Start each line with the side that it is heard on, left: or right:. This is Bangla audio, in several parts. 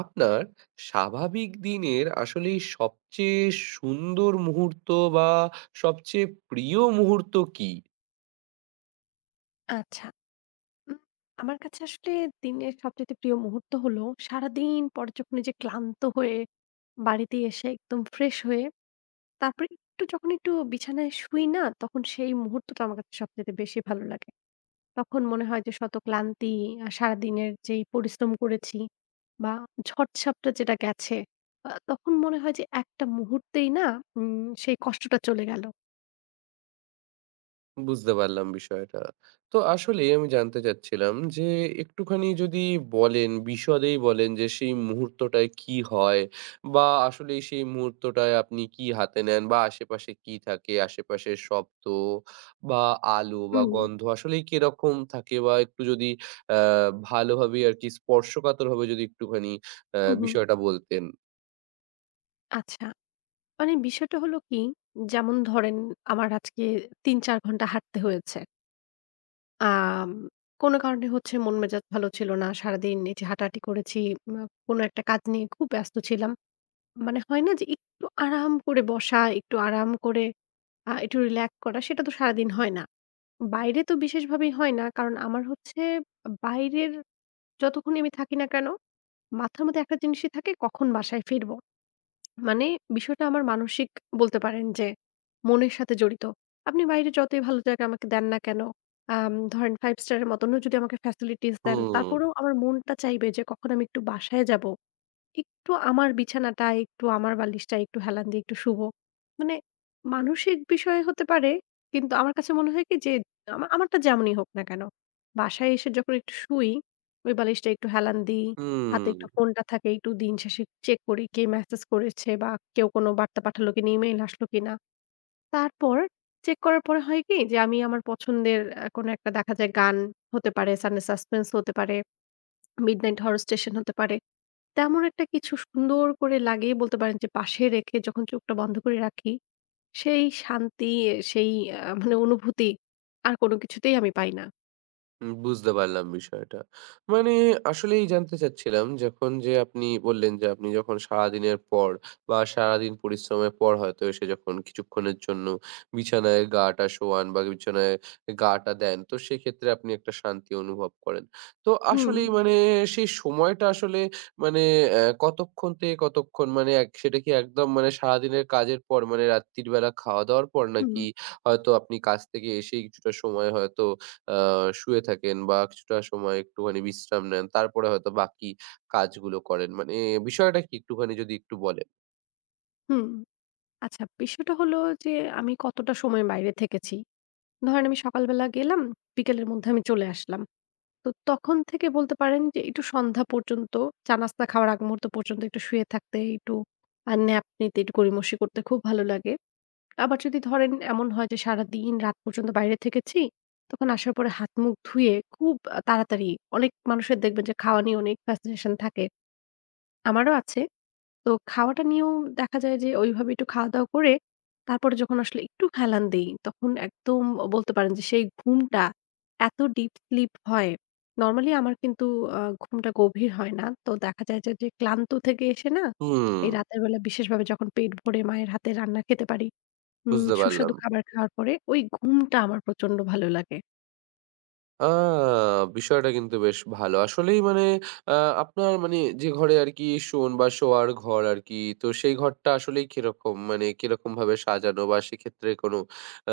right: আপনার স্বাভাবিক দিনের আসলে সবচেয়ে সুন্দর মুহূর্ত বা সবচেয়ে প্রিয় মুহূর্ত কি?
left: আচ্ছা। উম আমার কাছে আসলে দিনের সবচাইতে প্রিয় মুহূর্ত হলো সারাদিন পরে যখন এই যে ক্লান্ত হয়ে বাড়িতে এসে একদম ফ্রেশ হয়ে তারপরে একটু যখন একটু বিছানায় শুই না তখন সেই মুহূর্তটা আমার কাছে সবচাইতে বেশি ভালো লাগে। তখন মনে হয় যে শত ক্লান্তি আর সারাদিনের যেই পরিশ্রম করেছি বা ঝড়-ঝাপটা যেটা গেছে, তখন মনে হয় যে একটা মুহূর্তেই না সেই কষ্টটা চলে গেল।
right: বুঝতে পারলাম বিষয়টা। তো আসলেই আমি জানতে চাচ্ছিলাম যে একটুখানি যদি বলেন, বিশদেই বলেন যে সেই মুহূর্তটায় কি হয়? বা আসলেই সেই মুহূর্তটায় আপনি কি হাতে নেন? বা আশেপাশে কি থাকে? আশেপাশের শব্দ বা আলো বা
left: হুম,
right: গন্ধ আসলেই কিরকম থাকে? বা একটু যদি আ ভালোভাবেই আরকি স্পর্শকাতরভাবে যদি একটুখানি
left: হু, হু।
right: বিষয়টা বলতেন।
left: আচ্ছা। মানে বিষয়টা হলো কি, যেমন ধরেন আমার আজকে ৩-৪ ঘন্টা হাঁটতে হয়েছে। আম কোনো কারণে হচ্ছে মন মেজাজ ভালো ছিল না। সারাদিন এই যে হাঁটাহাঁটি করেছি, উম কোনো একটা কাজ নিয়ে খুব ব্যস্ত ছিলাম। মানে হয় না যে একটু আরাম করে বসা, একটু আরাম করে একটু রিল্যাক্স করা, সেটা তো সারাদিন হয় না। বাইরে তো বিশেষভাবেই হয় না। কারণ আমার হচ্ছে বাইরের যতক্ষণই আমি থাকি না কেন, মাথার মধ্যে একটা জিনিসই থাকে কখন বাসায় ফিরব। মানে বিষয়টা আমার মানসিক, বলতে পারেন যে মনের সাথে জড়িত। আপনি বাইরে যতই ভালো জায়গা আমাকে দেন না কেন, ধরেন ৫ স্টার এর মতনও যদি আমাকে ফ্যাসিলিটিস দেন,
right: হুম।
left: তারপরেও আমার মনটা চাইবে যে কখন আমি একটু বাসায় যাব। একটু আমার বিছানাটা, একটু আমার বালিশটা, একটু হেলান দিয়ে একটু শুব। মানে মানসিক বিষয় হতে পারে, কিন্তু আমার কাছে মনে হয় কি যে আমারটা যেমনই হোক না কেন, বাসায় এসে যখন একটু শুই, ওই বালিশটা একটু হেলান দিই, হাতে
right: হুম।
left: একটু ফোনটা থাকে, একটু দিন শেষে চেক করি কে মেসেজ করেছে বা কেউ কোনো বার্তা পাঠালো কিনা, ইমেইল আসলো কিনা। তারপর চেক করার পরে হয় কি যে আমি আমার পছন্দের কোনো একটা দেখা যায় গান হতে পারে, সানডে সাসপেন্স হতে পারে, মিডনাইট হরর স্টেশন হতে পারে। তেমন একটা কিছু সুন্দর করে লাগিয়ে, বলতে পারেন যে পাশে রেখে যখন চোখটা বন্ধ করে রাখি, সেই শান্তি, সেই মানে অনুভূতি আর কোনো কিছুতেই আমি পাই না।
right: বুঝতে পারলাম বিষয়টা। মানে আসলেই জানতে চাচ্ছিলাম যখন যে আপনি বললেন যে আপনি যখন সারাদিনের পর বা সারাদিন পরিশ্রমের পর হয়তো এসে যখন কিছুক্ষণের জন্য বিছানায় গাটা শোয়ান বা বিছানায় গাটা দেন, তো সেক্ষেত্রে আপনি একটা শান্তি অনুভব করেন। তো
left: হুম,
right: আসলেই মানে সেই সময়টা আসলে মানে কতক্ষণ থেকে কতক্ষণ? মানে সেটা কি একদম মানে সারাদিনের কাজের পর মানে রাত্রির বেলা খাওয়া-দাওয়ার পর,
left: হুম,
right: নাকি হয়তো আপনি কাজ থেকে এসেই কিছুটা সময় হয়তো আ শুয়ে থাকেন বা কিছুটা সময় একটুখানি বিশ্রাম নেন। তারপরে হয়তো বাকি কাজগুলো করেন। মানে বিষয়টা কি একটুখানি যদি একটু বলেন?
left: হুম। আচ্ছা, বিষয়টা হলো যে আমি কতটা সময় বাইরে থেকেছি। ধরেন আমি সকালবেলা গেলাম, বিকেলের মধ্যে আমি চলে আসলাম। তো তখন থেকে বলতে পারেন যে একটু সন্ধ্যা পর্যন্ত, চা নাস্তা খাওয়ার আগ মুহূর্ত পর্যন্ত একটু শুয়ে থাকতে, একটু ন্যাপ নিতে, একটু গড়িমসি করতে খুব ভালো লাগে। আবার যদি ধরেন এমন হয় যে সারাদিন রাত পর্যন্ত বাইরে থেকেছি, তখন আসার পরে হাত-মুখ ধুয়ে খুব তাড়াতাড়ি, অনেক মানুষের দেখবেন যে খাওয়া নিয়ে অনেক ফ্যাসিনেশন থাকে। আমারও আছে। তো খাওয়াটা নিয়েও দেখা যায় যে ওইভাবে একটু খাওয়া-দাওয়া করে তারপরে যখন আসলে একটু হেলান দেই তখন একদম বলতে পারেন যে সেই ঘুমটা এত ডিপ স্লিপ হয়। নরমালি আমার কিন্তু ঘুমটা গভীর হয় না। তো দেখা যায় যে, যে ক্লান্ত থেকে এসে না
right: হুম,
left: এই রাতের বেলা বিশেষভাবে যখন পেট ভরে মায়ের হাতের রান্না খেতে পারি,
right: বুঝতে পারলাম।
left: সুস্বাদু খাবার খাওয়ার পরে ওই ঘুমটা আমার প্রচন্ড ভালো লাগে।
right: আ বিষয়টা কিন্তু বেশ ভালো। আসলেই মানে আ আপনার মানে যে ঘরে আরকি শোন বা শোয়ার ঘর আরকি, তো সেই ঘরটা আসলেই কিরকম? মানে কিরকমভাবে সাজানো, বা সেক্ষেত্রে কোনো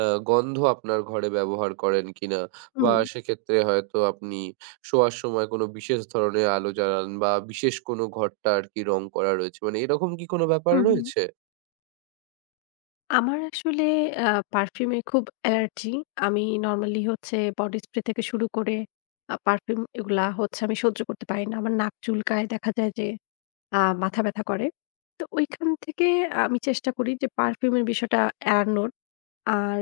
right: আ গন্ধ আপনার ঘরে ব্যবহার করেন কিনা? বা
left: হুম,
right: সেক্ষেত্রে হয়তো আপনি শোয়ার সময় কোনো বিশেষ ধরনের আলো জ্বালান, বা বিশেষ কোনো ঘরটা আরকি রং করা রয়েছে। মানে এরকম কি কোনো ব্যাপার
left: হুম, হুম।
right: রয়েছে?
left: আমার আসলে আ পারফিউমে খুব অ্যালার্জি। আমি নরমালি হচ্ছে বডি স্প্রে থেকে শুরু করে পারফিউম এগুলা হচ্ছে আমি সহ্য করতে পারি না। আমার নাক চুলকায়, দেখা যায় যে মাথা ব্যথা করে। তো ওইখান থেকে আমি চেষ্টা করি যে পারফিউমের বিষয়টা এড়ানোর। আর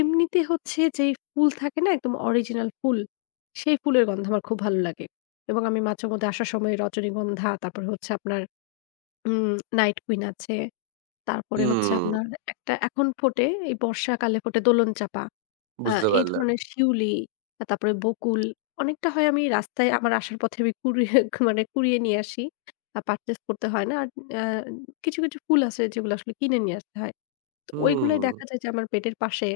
left: এমনিতে হচ্ছে যেই ফুল থাকে না একদম অরিজিনাল ফুল, সেই ফুলের গন্ধ আমার খুব ভালো লাগে। এবং আমি মাঝে মধ্যে আসার সময় রজনীগন্ধা, তারপরে হচ্ছে আপনার উম নাইট কুইন আছে। তারপরে হচ্ছে
right: হুম,
left: আপনার একটা এখন ফোটে, এই বর্ষাকালে ফোটে দোলন চাঁপা। আ
right: বুঝতে
left: এই
right: পারলাম।
left: ধরনের শিউলি, তারপরে বকুল অনেকটা হয়, আমি রাস্তায় আমার আসার পথে আমি কুড়িয়ে মানে কুড়িয়ে নিয়ে আসি। পারচেজ করতে হয় না। আর আ কিছু, কিছু ফুল আছে যেগুলো আসলে কিনে নিয়ে আসতে হয়।
right: হুম।
left: ওইগুলাই দেখা যায় যে আমার বেডের পাশে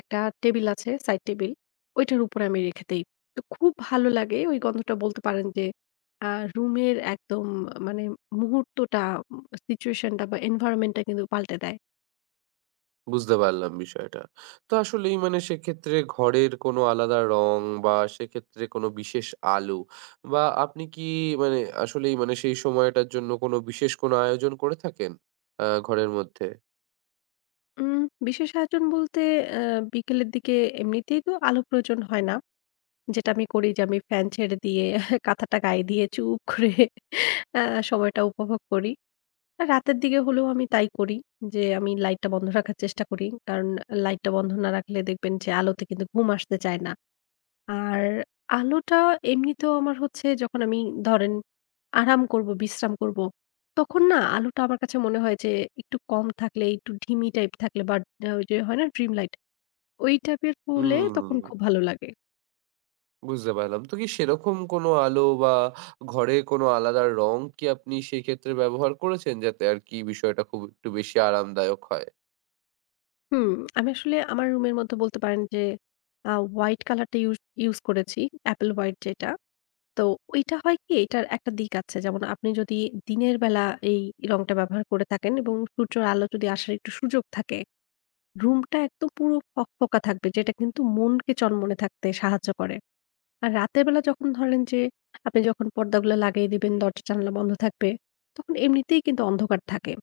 left: একটা টেবিল আছে, সাইড টেবিল। ওইটার উপরে আমি রেখে দেই। তো খুব ভালো লাগে ওই গন্ধটা, বলতে পারেন যে আ রুমের একদম মানে মুহূর্তটা, সিচুয়েশন টা বা এনভায়রনমেন্ট টা কিন্তু পাল্টে দেয়।
right: বুঝতে পারলাম বিষয়টা। তো আসলেই মানে সেক্ষেত্রে ঘরের কোনো আলাদা রং বা সেক্ষেত্রে কোনো বিশেষ আলো, বা আপনি কি মানে আসলেই মানে সেই সময়টার জন্য কোনো বিশেষ কোনো আয়োজন করে থাকেন? ঘরের মধ্যে?
left: উম বিশেষ আয়োজন বলতে আ বিকেলের দিকে এমনিতেই তো আলো প্রয়োজন হয় না। যেটা আমি করি যে আমি ফ্যান ছেড়ে দিয়ে কাঁথাটা গায়ে দিয়ে চুপ করে আ সময়টা উপভোগ করি। রাতের দিকে হলেও আমি তাই করি যে আমি লাইটটা বন্ধ রাখার চেষ্টা করি। কারণ লাইটটা বন্ধ না রাখলে দেখবেন যে আলোতে কিন্তু ঘুম আসতে চায় না। আর আলোটা এমনিতেও আমার হচ্ছে যখন আমি, ধরেন, আরাম করব, বিশ্রাম করব, তখন না আলোটা আমার কাছে মনে হয় যে একটু কম থাকলে, একটু ঢিমি টাইপ থাকলে, বা ওই যে হয় না ড্রিম লাইট, ওই টাইপের হলে তখন
right: হুম,
left: খুব ভালো লাগে।
right: বুঝতে পারলাম। তো কি সেরকম কোনো আলো বা ঘরে কোনো আলাদা রং কি আপনি সেক্ষেত্রে ব্যবহার করেছেন? যাতে আর কি বিষয়টা খুব একটু বেশি আরামদায়ক হয়?
left: হুম, আমি আসলে আমার রুমের মধ্যে বলতে পারেন যে হোয়াইট কালারটা ইউজ ইউজ করেছি। অ্যাপল হোয়াইট যেটা। তো ওইটা হয় কি? এটার একটা দিক আছে। যেমন আপনি যদি দিনের বেলা এই রংটা ব্যবহার করে থাকেন এবং সূর্যের আলো যদি আসার একটু সুযোগ থাকে, রুমটা একদম পুরো ফকফকা থাকবে, যেটা কিন্তু মনকে চনমনে থাকতে সাহায্য করে। আর রাতের বেলা যখন ধরেন যে আপনি যখন পর্দাগুলা লাগিয়ে দিবেন, দরজা-জানালা বন্ধ থাকবে, তখন এমনিতেই কিন্তু অন্ধকার থাকে।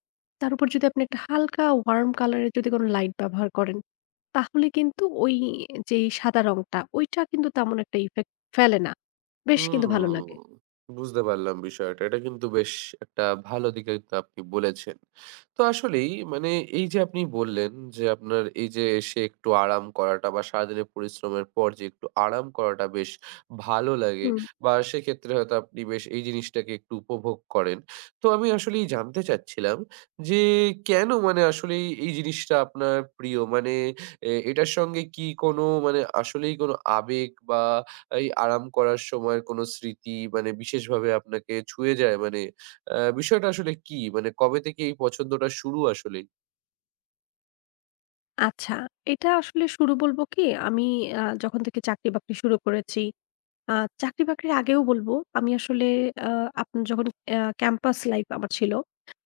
left: তার উপর যদি আপনি একটা হালকা ওয়ার্ম কালার এর যদি কোনো লাইট ব্যবহার করেন, তাহলে কিন্তু ওই যেই সাদা রংটা, ওইটা কিন্তু তেমন একটা ইফেক্ট ফেলে না। বেশ কিন্তু ভালো
right: হুম,
left: লাগে।
right: বুঝতে পারলাম বিষয়টা। এটা কিন্তু বেশ একটা ভালো দিকে কিন্তু আপনি বলেছেন। তো আসলেই মানে এই যে আপনি বললেন যে, আপনার এই যে এসে একটু আরাম করাটা বা সারাদিনের পরিশ্রমের পর যে একটু আরাম করাটা বেশ ভালো লাগে,
left: হুম,
right: বা সেক্ষেত্রে হয়তো আপনি বেশ এই জিনিসটাকে একটু উপভোগ করেন। তো আমি আসলেই জানতে চাচ্ছিলাম যে, কেন মানে আসলেই এই জিনিসটা আপনার প্রিয়? মানে এটার সঙ্গে কি কোনো মানে আসলেই কোনো আবেগ বা এই আরাম করার সময়ের কোনো স্মৃতি মানে বিশেষভাবে আপনাকে ছুঁয়ে যায়? মানে বিষয়টা আসলে কি? মানে কবে থেকে এই পছন্দটা শুরু আসলেই?
left: আচ্ছা। এটা আসলে শুরু বলব কি, আমি যখন থেকে চাকরি-বাকরি শুরু করেছি, আ চাকরি-বাকরির আগেও বলব, আমি আসলে আ আপনার যখন ক্যাম্পাস লাইফ আমার ছিল,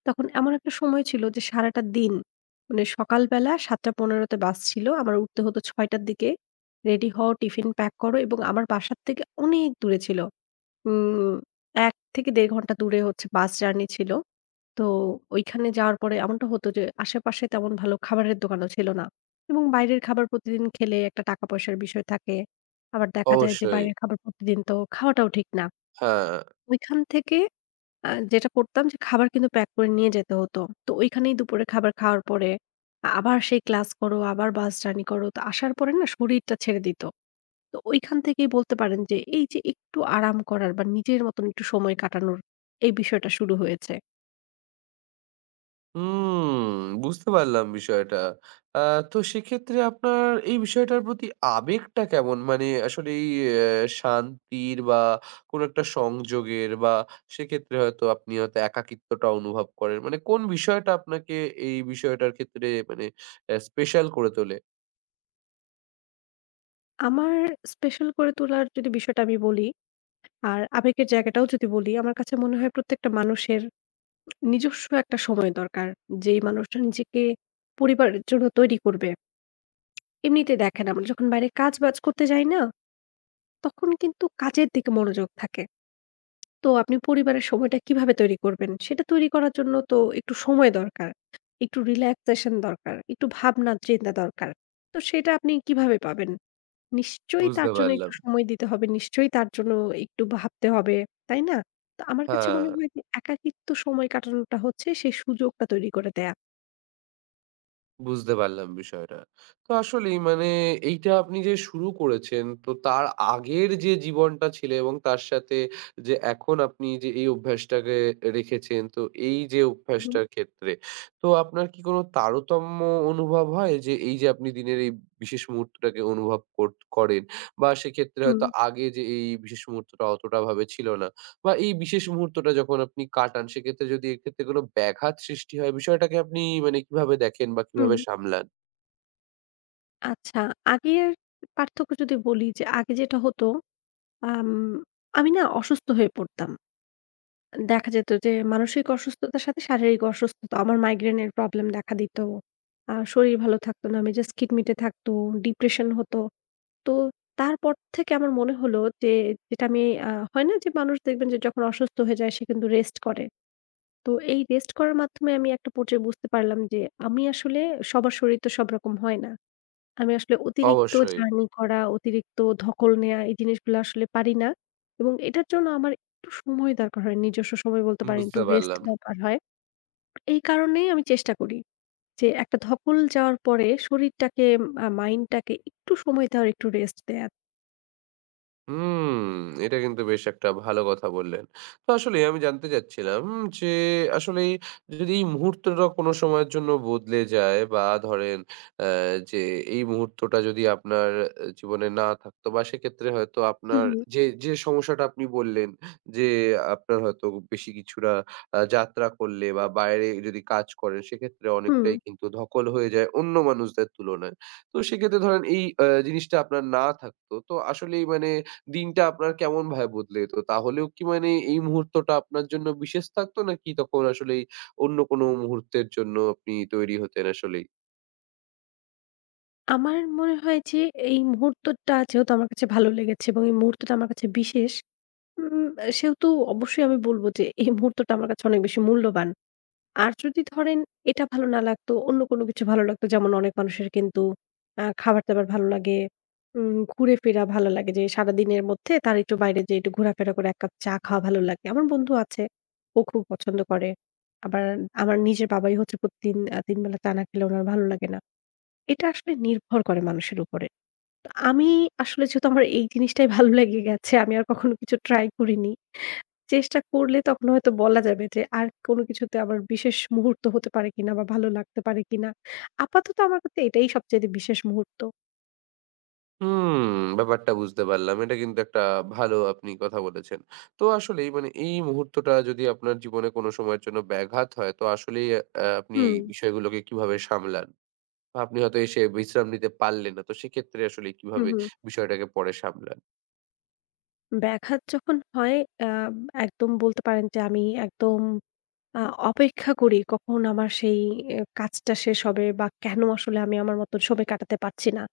left: তখন এমন একটা সময় ছিল যে সারাটা দিন, মানে সকালবেলা ৭ঃ১৫ তে বাস ছিল। আমার উঠতে হতো ৬ঃ০০ র দিকে। রেডি হও, টিফিন প্যাক করো, এবং আমার বাসার থেকে অনেক দূরে ছিল। উম ১ থেকে ১.৫ ঘন্টা দূরে হচ্ছে বাস জার্নি ছিল। তো ঐখানে যাওয়ার পরে এমনটা হতো যে আশেপাশে তেমন ভালো খাবারের দোকানও ছিল না, এবং বাইরের খাবার প্রতিদিন খেলে একটা টাকা পয়সার বিষয় থাকে। আবার দেখা যায় যে
right: অবশ্যই।
left: বাইরের খাবার প্রতিদিন তো খাওয়াটাও ঠিক না।
right: হ্যাঁ।
left: ওইখান থেকে যেটা করতাম যে খাবার কিন্তু প্যাক করে নিয়ে যেতে হতো। তো ওইখানেই দুপুরে খাবার খাওয়ার পরে আবার সেই ক্লাস করো, আবার বাস জার্নি করো। তো আসার পরে না শরীরটা ছেড়ে দিত। তো ওইখান থেকেই বলতে পারেন যে এই যে একটু আরাম করার বা নিজের মতন একটু সময় কাটানোর এই বিষয়টা শুরু হয়েছে।
right: হুম, বুঝতে পারলাম বিষয়টা। আ তো সেক্ষেত্রে আপনার এই বিষয়টার প্রতি আবেগটা কেমন? মানে আসলে এই শান্তির বা কোনো একটা সংযোগের, বা সেক্ষেত্রে হয়তো আপনি হয়তো একাকিত্বটা অনুভব করেন। মানে কোন বিষয়টা আপনাকে এই বিষয়টার ক্ষেত্রে মানে স্পেশাল করে তোলে?
left: আমার স্পেশাল করে তোলার যদি বিষয়টা আমি বলি, আর আবেগের জায়গাটাও যদি বলি, আমার কাছে মনে হয় প্রত্যেকটা মানুষের নিজস্ব একটা সময় দরকার। যেই মানুষটা নিজেকে পরিবারের জন্য তৈরি করবে। এমনিতেই দেখেন আমরা যখন বাইরে কাজ-বাজ করতে যাই না, তখন কিন্তু কাজের দিকে মনোযোগ থাকে। তো আপনি পরিবারের সময়টা কিভাবে তৈরি করবেন? সেটা তৈরি করার জন্য তো একটু সময় দরকার, একটু রিল্যাক্সেশন দরকার, একটু ভাবনা চিন্তা দরকার। তো সেটা আপনি কিভাবে পাবেন? নিশ্চয়ই
right: বুঝতে
left: তার জন্য
right: পারলাম।
left: একটু সময় দিতে হবে। নিশ্চয়ই তার জন্য একটু ভাবতে হবে। তাই না? তো আমার কাছে
right: হ্যাঁ,
left: মনে হয় যে একাকিত্ব সময় কাটানোটা হচ্ছে সেই সুযোগটা তৈরি করে দেয়া।
right: বুঝতে পারলাম বিষয়টা। তো আসলেই মানে এইটা আপনি যে শুরু করেছেন, তো তার আগের যে জীবনটা ছিল এবং তার সাথে যে এখন আপনি যে এই অভ্যাসটাকে রেখেছেন, তো এই যে
left: হুম।
right: অভ্যাসটার ক্ষেত্রে, তো আপনার কি কোনো তারতম্য অনুভব হয়? যে এই যে আপনি দিনের এই বিশেষ মুহূর্তটাকে অনুভব কোট করেন, বা সেক্ষেত্রে
left: হুম,
right: হয়তো আগে যে এই বিশেষ মুহূর্তটা অতটা ভাবে ছিল না। বা এই বিশেষ মুহূর্তটা যখন আপনি কাটান, সেক্ষেত্রে যদি এক্ষেত্রে কোনো ব্যাঘাত সৃষ্টি হয়, বিষয়টাকে আপনি মানে কিভাবে দেখেন বা
left: হুম।
right: কিভাবে সামলান?
left: আচ্ছা, আগের পার্থক্য যদি বলি, যে আগে যেটা হতো, আম আমি না অসুস্থ হয়ে পড়তাম। দেখা যেত যে মানসিক অসুস্থতার সাথে শারীরিক অসুস্থতা। আমার মাইগ্রেনের প্রবলেম দেখা দিত। শরীর ভালো থাকতো না। মেজাজ খিটমিটে থাকতো, ডিপ্রেশন হতো। তো তারপর থেকে আমার মনে হলো যে, যেটা আমি হয় না যে মানুষ দেখবেন যে যখন অসুস্থ হয়ে যায় সে কিন্তু রেস্ট করে। তো এই রেস্ট করার মাধ্যমে আমি একটা পর্যায়ে বুঝতে পারলাম যে আমি আসলে, সবার শরীর তো সব রকম হয় না। আমি আসলে অতিরিক্ত
right: অবশ্যই।
left: জার্নি করা, অতিরিক্ত ধকল নেয়া এই জিনিসগুলো আসলে পারি না। এবং এটার জন্য আমার একটু সময় দরকার হয়। নিজস্ব সময় বলতে পারেন
right: বুঝতে
left: একটু রেস্ট
right: পারলাম।
left: দরকার হয়। এই কারণেই আমি চেষ্টা করি যে একটা ধকল যাওয়ার পরে শরীরটাকে মাইন্ডটাকে একটু সময় দেওয়ার, একটু রেস্ট দেয়ার।
right: হুম, এটা কিন্তু বেশ একটা ভালো কথা বললেন। তো আসলেই আমি জানতে চাচ্ছিলাম যে, আসলেই যদি এই মুহূর্তটা কোনো সময়ের জন্য বদলে যায়, বা ধরেন যে এই মুহূর্তটা যদি আপনার জীবনে না থাকতো, বা সেক্ষেত্রে হয়তো
left: হু,
right: আপনার
left: হু।
right: যে যে সমস্যাটা আপনি বললেন যে আপনার হয়তো বেশি কিছুটা যাত্রা করলে বা বাইরে যদি কাজ করেন, সেক্ষেত্রে
left: হুম,
right: অনেকটাই কিন্তু ধকল হয়ে যায় অন্য মানুষদের তুলনায়। তো সেক্ষেত্রে ধরেন এই জিনিসটা আপনার না থাকতো, তো আসলেই মানে দিনটা আপনার কেমন ভাবে বদলে যেত? তাহলেও কি মানে এই মুহূর্তটা আপনার জন্য বিশেষ থাকতো, নাকি তখন আসলেই অন্য কোনো মুহূর্তের জন্য আপনি তৈরি হতেন আসলেই?
left: আমার মনে হয় যে এই মুহূর্তটা যেহেতু আমার কাছে ভালো লেগেছে এবং এই মুহূর্তটা আমার কাছে বিশেষ, উম সেহেতু অবশ্যই আমি বলব যে এই মুহূর্তটা আমার কাছে অনেক বেশি মূল্যবান। আর যদি ধরেন এটা ভালো না লাগতো, অন্য কোনো কিছু ভালো লাগতো, যেমন অনেক মানুষের কিন্তু খাবার-দাবার ভালো লাগে, ঘুরে-ফেরা ভালো লাগে যে সারাদিনের মধ্যে তার একটু বাইরে যেয়ে একটু ঘোরাফেরা করে ১ কাপ চা খাওয়া ভালো লাগে। আমার বন্ধু আছে, ও খুব পছন্দ করে। আবার আমার নিজের বাবাই হচ্ছে প্রতিদিন ৩ বেলা চা না খেলে উনার ভালো লাগে না। এটা আসলে নির্ভর করে মানুষের উপরে। তো আমি আসলে, যেহেতু আমার এই জিনিসটাই ভালো লেগে গেছে, আমি আর কখনো কিছু ট্রাই করিনি। চেষ্টা করলে তখন হয়তো বলা যাবে যে আর কোনো কিছুতে আমার বিশেষ মুহূর্ত হতে পারে কিনা বা ভালো লাগতে পারে কিনা। আপাতত আমার কাছে এটাই সবচাইতে বিশেষ মুহূর্ত।
right: হুম, ব্যাপারটা বুঝতে পারলাম। এটা কিন্তু একটা ভালো আপনি কথা বলেছেন। তো আসলেই মানে এই মুহূর্তটা যদি আপনার জীবনে কোনো সময়ের জন্য ব্যাঘাত হয়, তো আসলেই আপনি এই
left: হুম,
right: বিষয়গুলোকে কিভাবে সামলান? বা আপনি হয়তো এসে বিশ্রাম নিতে পারলেন না, তো সেক্ষেত্রে আসলে
left: হুম,
right: কিভাবে
left: হুম।
right: বিষয়টাকে পরে সামলান?
left: ব্যাঘাত যখন হয় আ একদম বলতে পারেন যে আমি একদম আ অপেক্ষা করি কখন আমার সেই কাজটা শেষ হবে, বা কেন আসলে আমি আমার মতন সময় কাটাতে পারছি না।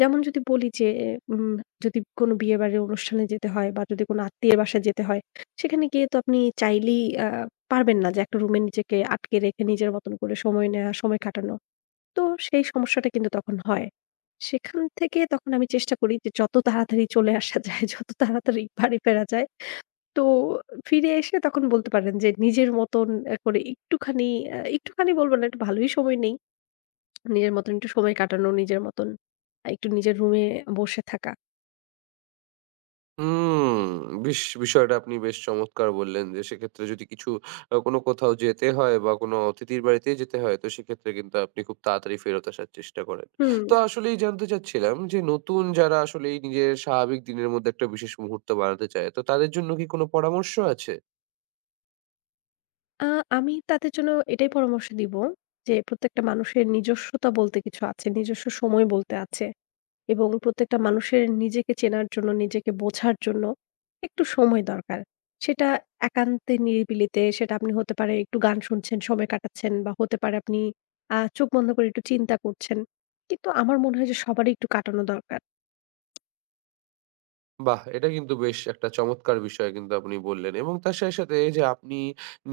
left: যেমন যদি বলি যে উম যদি কোনো বিয়েবাড়ির অনুষ্ঠানে যেতে হয় বা যদি কোনো আত্মীয়ের বাসায় যেতে হয়, সেখানে গিয়ে তো আপনি চাইলেই পারবেন না যে একটা রুমে নিজেকে আটকে রেখে নিজের মতন করে সময় নেওয়া, সময় কাটানো। তো সেই সমস্যাটা কিন্তু তখন হয়। সেখান থেকে তখন আমি চেষ্টা করি যে যত তাড়াতাড়ি চলে আসা যায়, যত তাড়াতাড়ি বাড়ি ফেরা যায়। তো ফিরে এসে তখন বলতে পারেন যে নিজের মতন করে একটুখানি বলব না, একটু ভালোই সময় নেই। নিজের মতন একটু সময় কাটানো, নিজের মতন একটু নিজের রুমে বসে থাকা।
right: হুম, বিষয়টা আপনি বেশ চমৎকার বললেন, যে সেক্ষেত্রে যদি কিছু কোনো কোথাও যেতে হয় বা কোনো অতিথির বাড়িতেই যেতে হয়, তো সেক্ষেত্রে কিন্তু আপনি খুব তাড়াতাড়ি ফেরত আসার চেষ্টা করেন।
left: হুম,
right: তো আসলেই জানতে চাচ্ছিলাম, যে নতুন যারা আসলে এই নিজের স্বাভাবিক দিনের মধ্যে একটা বিশেষ মুহূর্ত বানাতে চায়, তো তাদের জন্য কি কোনো পরামর্শ আছে?
left: আ আমি তাদের জন্য এটাই পরামর্শ দিব যে প্রত্যেকটা মানুষের নিজস্বতা বলতে কিছু আছে, নিজস্ব সময় বলতে আছে, এবং প্রত্যেকটা মানুষের নিজেকে চেনার জন্য, নিজেকে বোঝার জন্য একটু সময় দরকার। সেটা একান্তে নিরিবিলিতে, সেটা আপনি হতে পারে একটু গান শুনছেন, সময় কাটাচ্ছেন, বা হতে পারে আপনি চোখ বন্ধ করে একটু চিন্তা করছেন। কিন্তু আমার মনে হয় যে সবারই একটু কাটানো দরকার।
right: বাহ! এটা কিন্তু বেশ একটা চমৎকার বিষয় কিন্তু আপনি বললেন, এবং তার সাথে, সাথে এই যে আপনি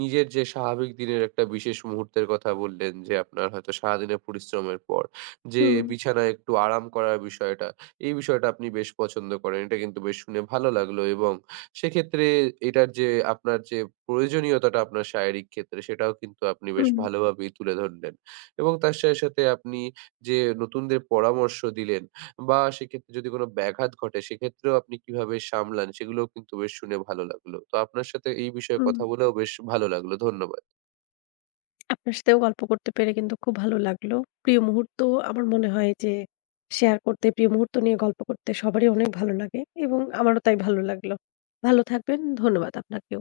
right: নিজের যে স্বাভাবিক দিনের একটা বিশেষ মুহূর্তের কথা বললেন যে, আপনার হয়তো সারাদিনের পরিশ্রমের পর যে
left: হুম,
right: বিছানায় একটু আরাম করার বিষয়টা, এই বিষয়টা আপনি বেশ পছন্দ করেন। এটা কিন্তু বেশ শুনে ভালো লাগলো, এবং সেক্ষেত্রে এটার যে আপনার যে প্রয়োজনীয়তাটা আপনার শারীরিক ক্ষেত্রে, সেটাও কিন্তু আপনি বেশ
left: হুম,
right: ভালোভাবেই তুলে ধরলেন, এবং তার সাথে, সাথে আপনি যে নতুনদের পরামর্শ দিলেন বা সেক্ষেত্রে যদি কোনো ব্যাঘাত ঘটে সেক্ষেত্রেও আপনি কিভাবে সামলান, সেগুলোও কিন্তু বেশ শুনে ভালো লাগলো। তো আপনার সাথে এই বিষয়ে
left: হুম।
right: কথা বলেও বেশ ভালো লাগলো। ধন্যবাদ।
left: আপনার সাথেও গল্প করতে পেরে কিন্তু খুব ভালো লাগলো। প্রিয় মুহূর্ত, আমার মনে হয় যে শেয়ার করতে, প্রিয় মুহূর্ত নিয়ে গল্প করতে সবারই অনেক ভালো লাগে, এবং আমারও তাই ভালো লাগলো। ভালো থাকবেন। ধন্যবাদ আপনাকেও।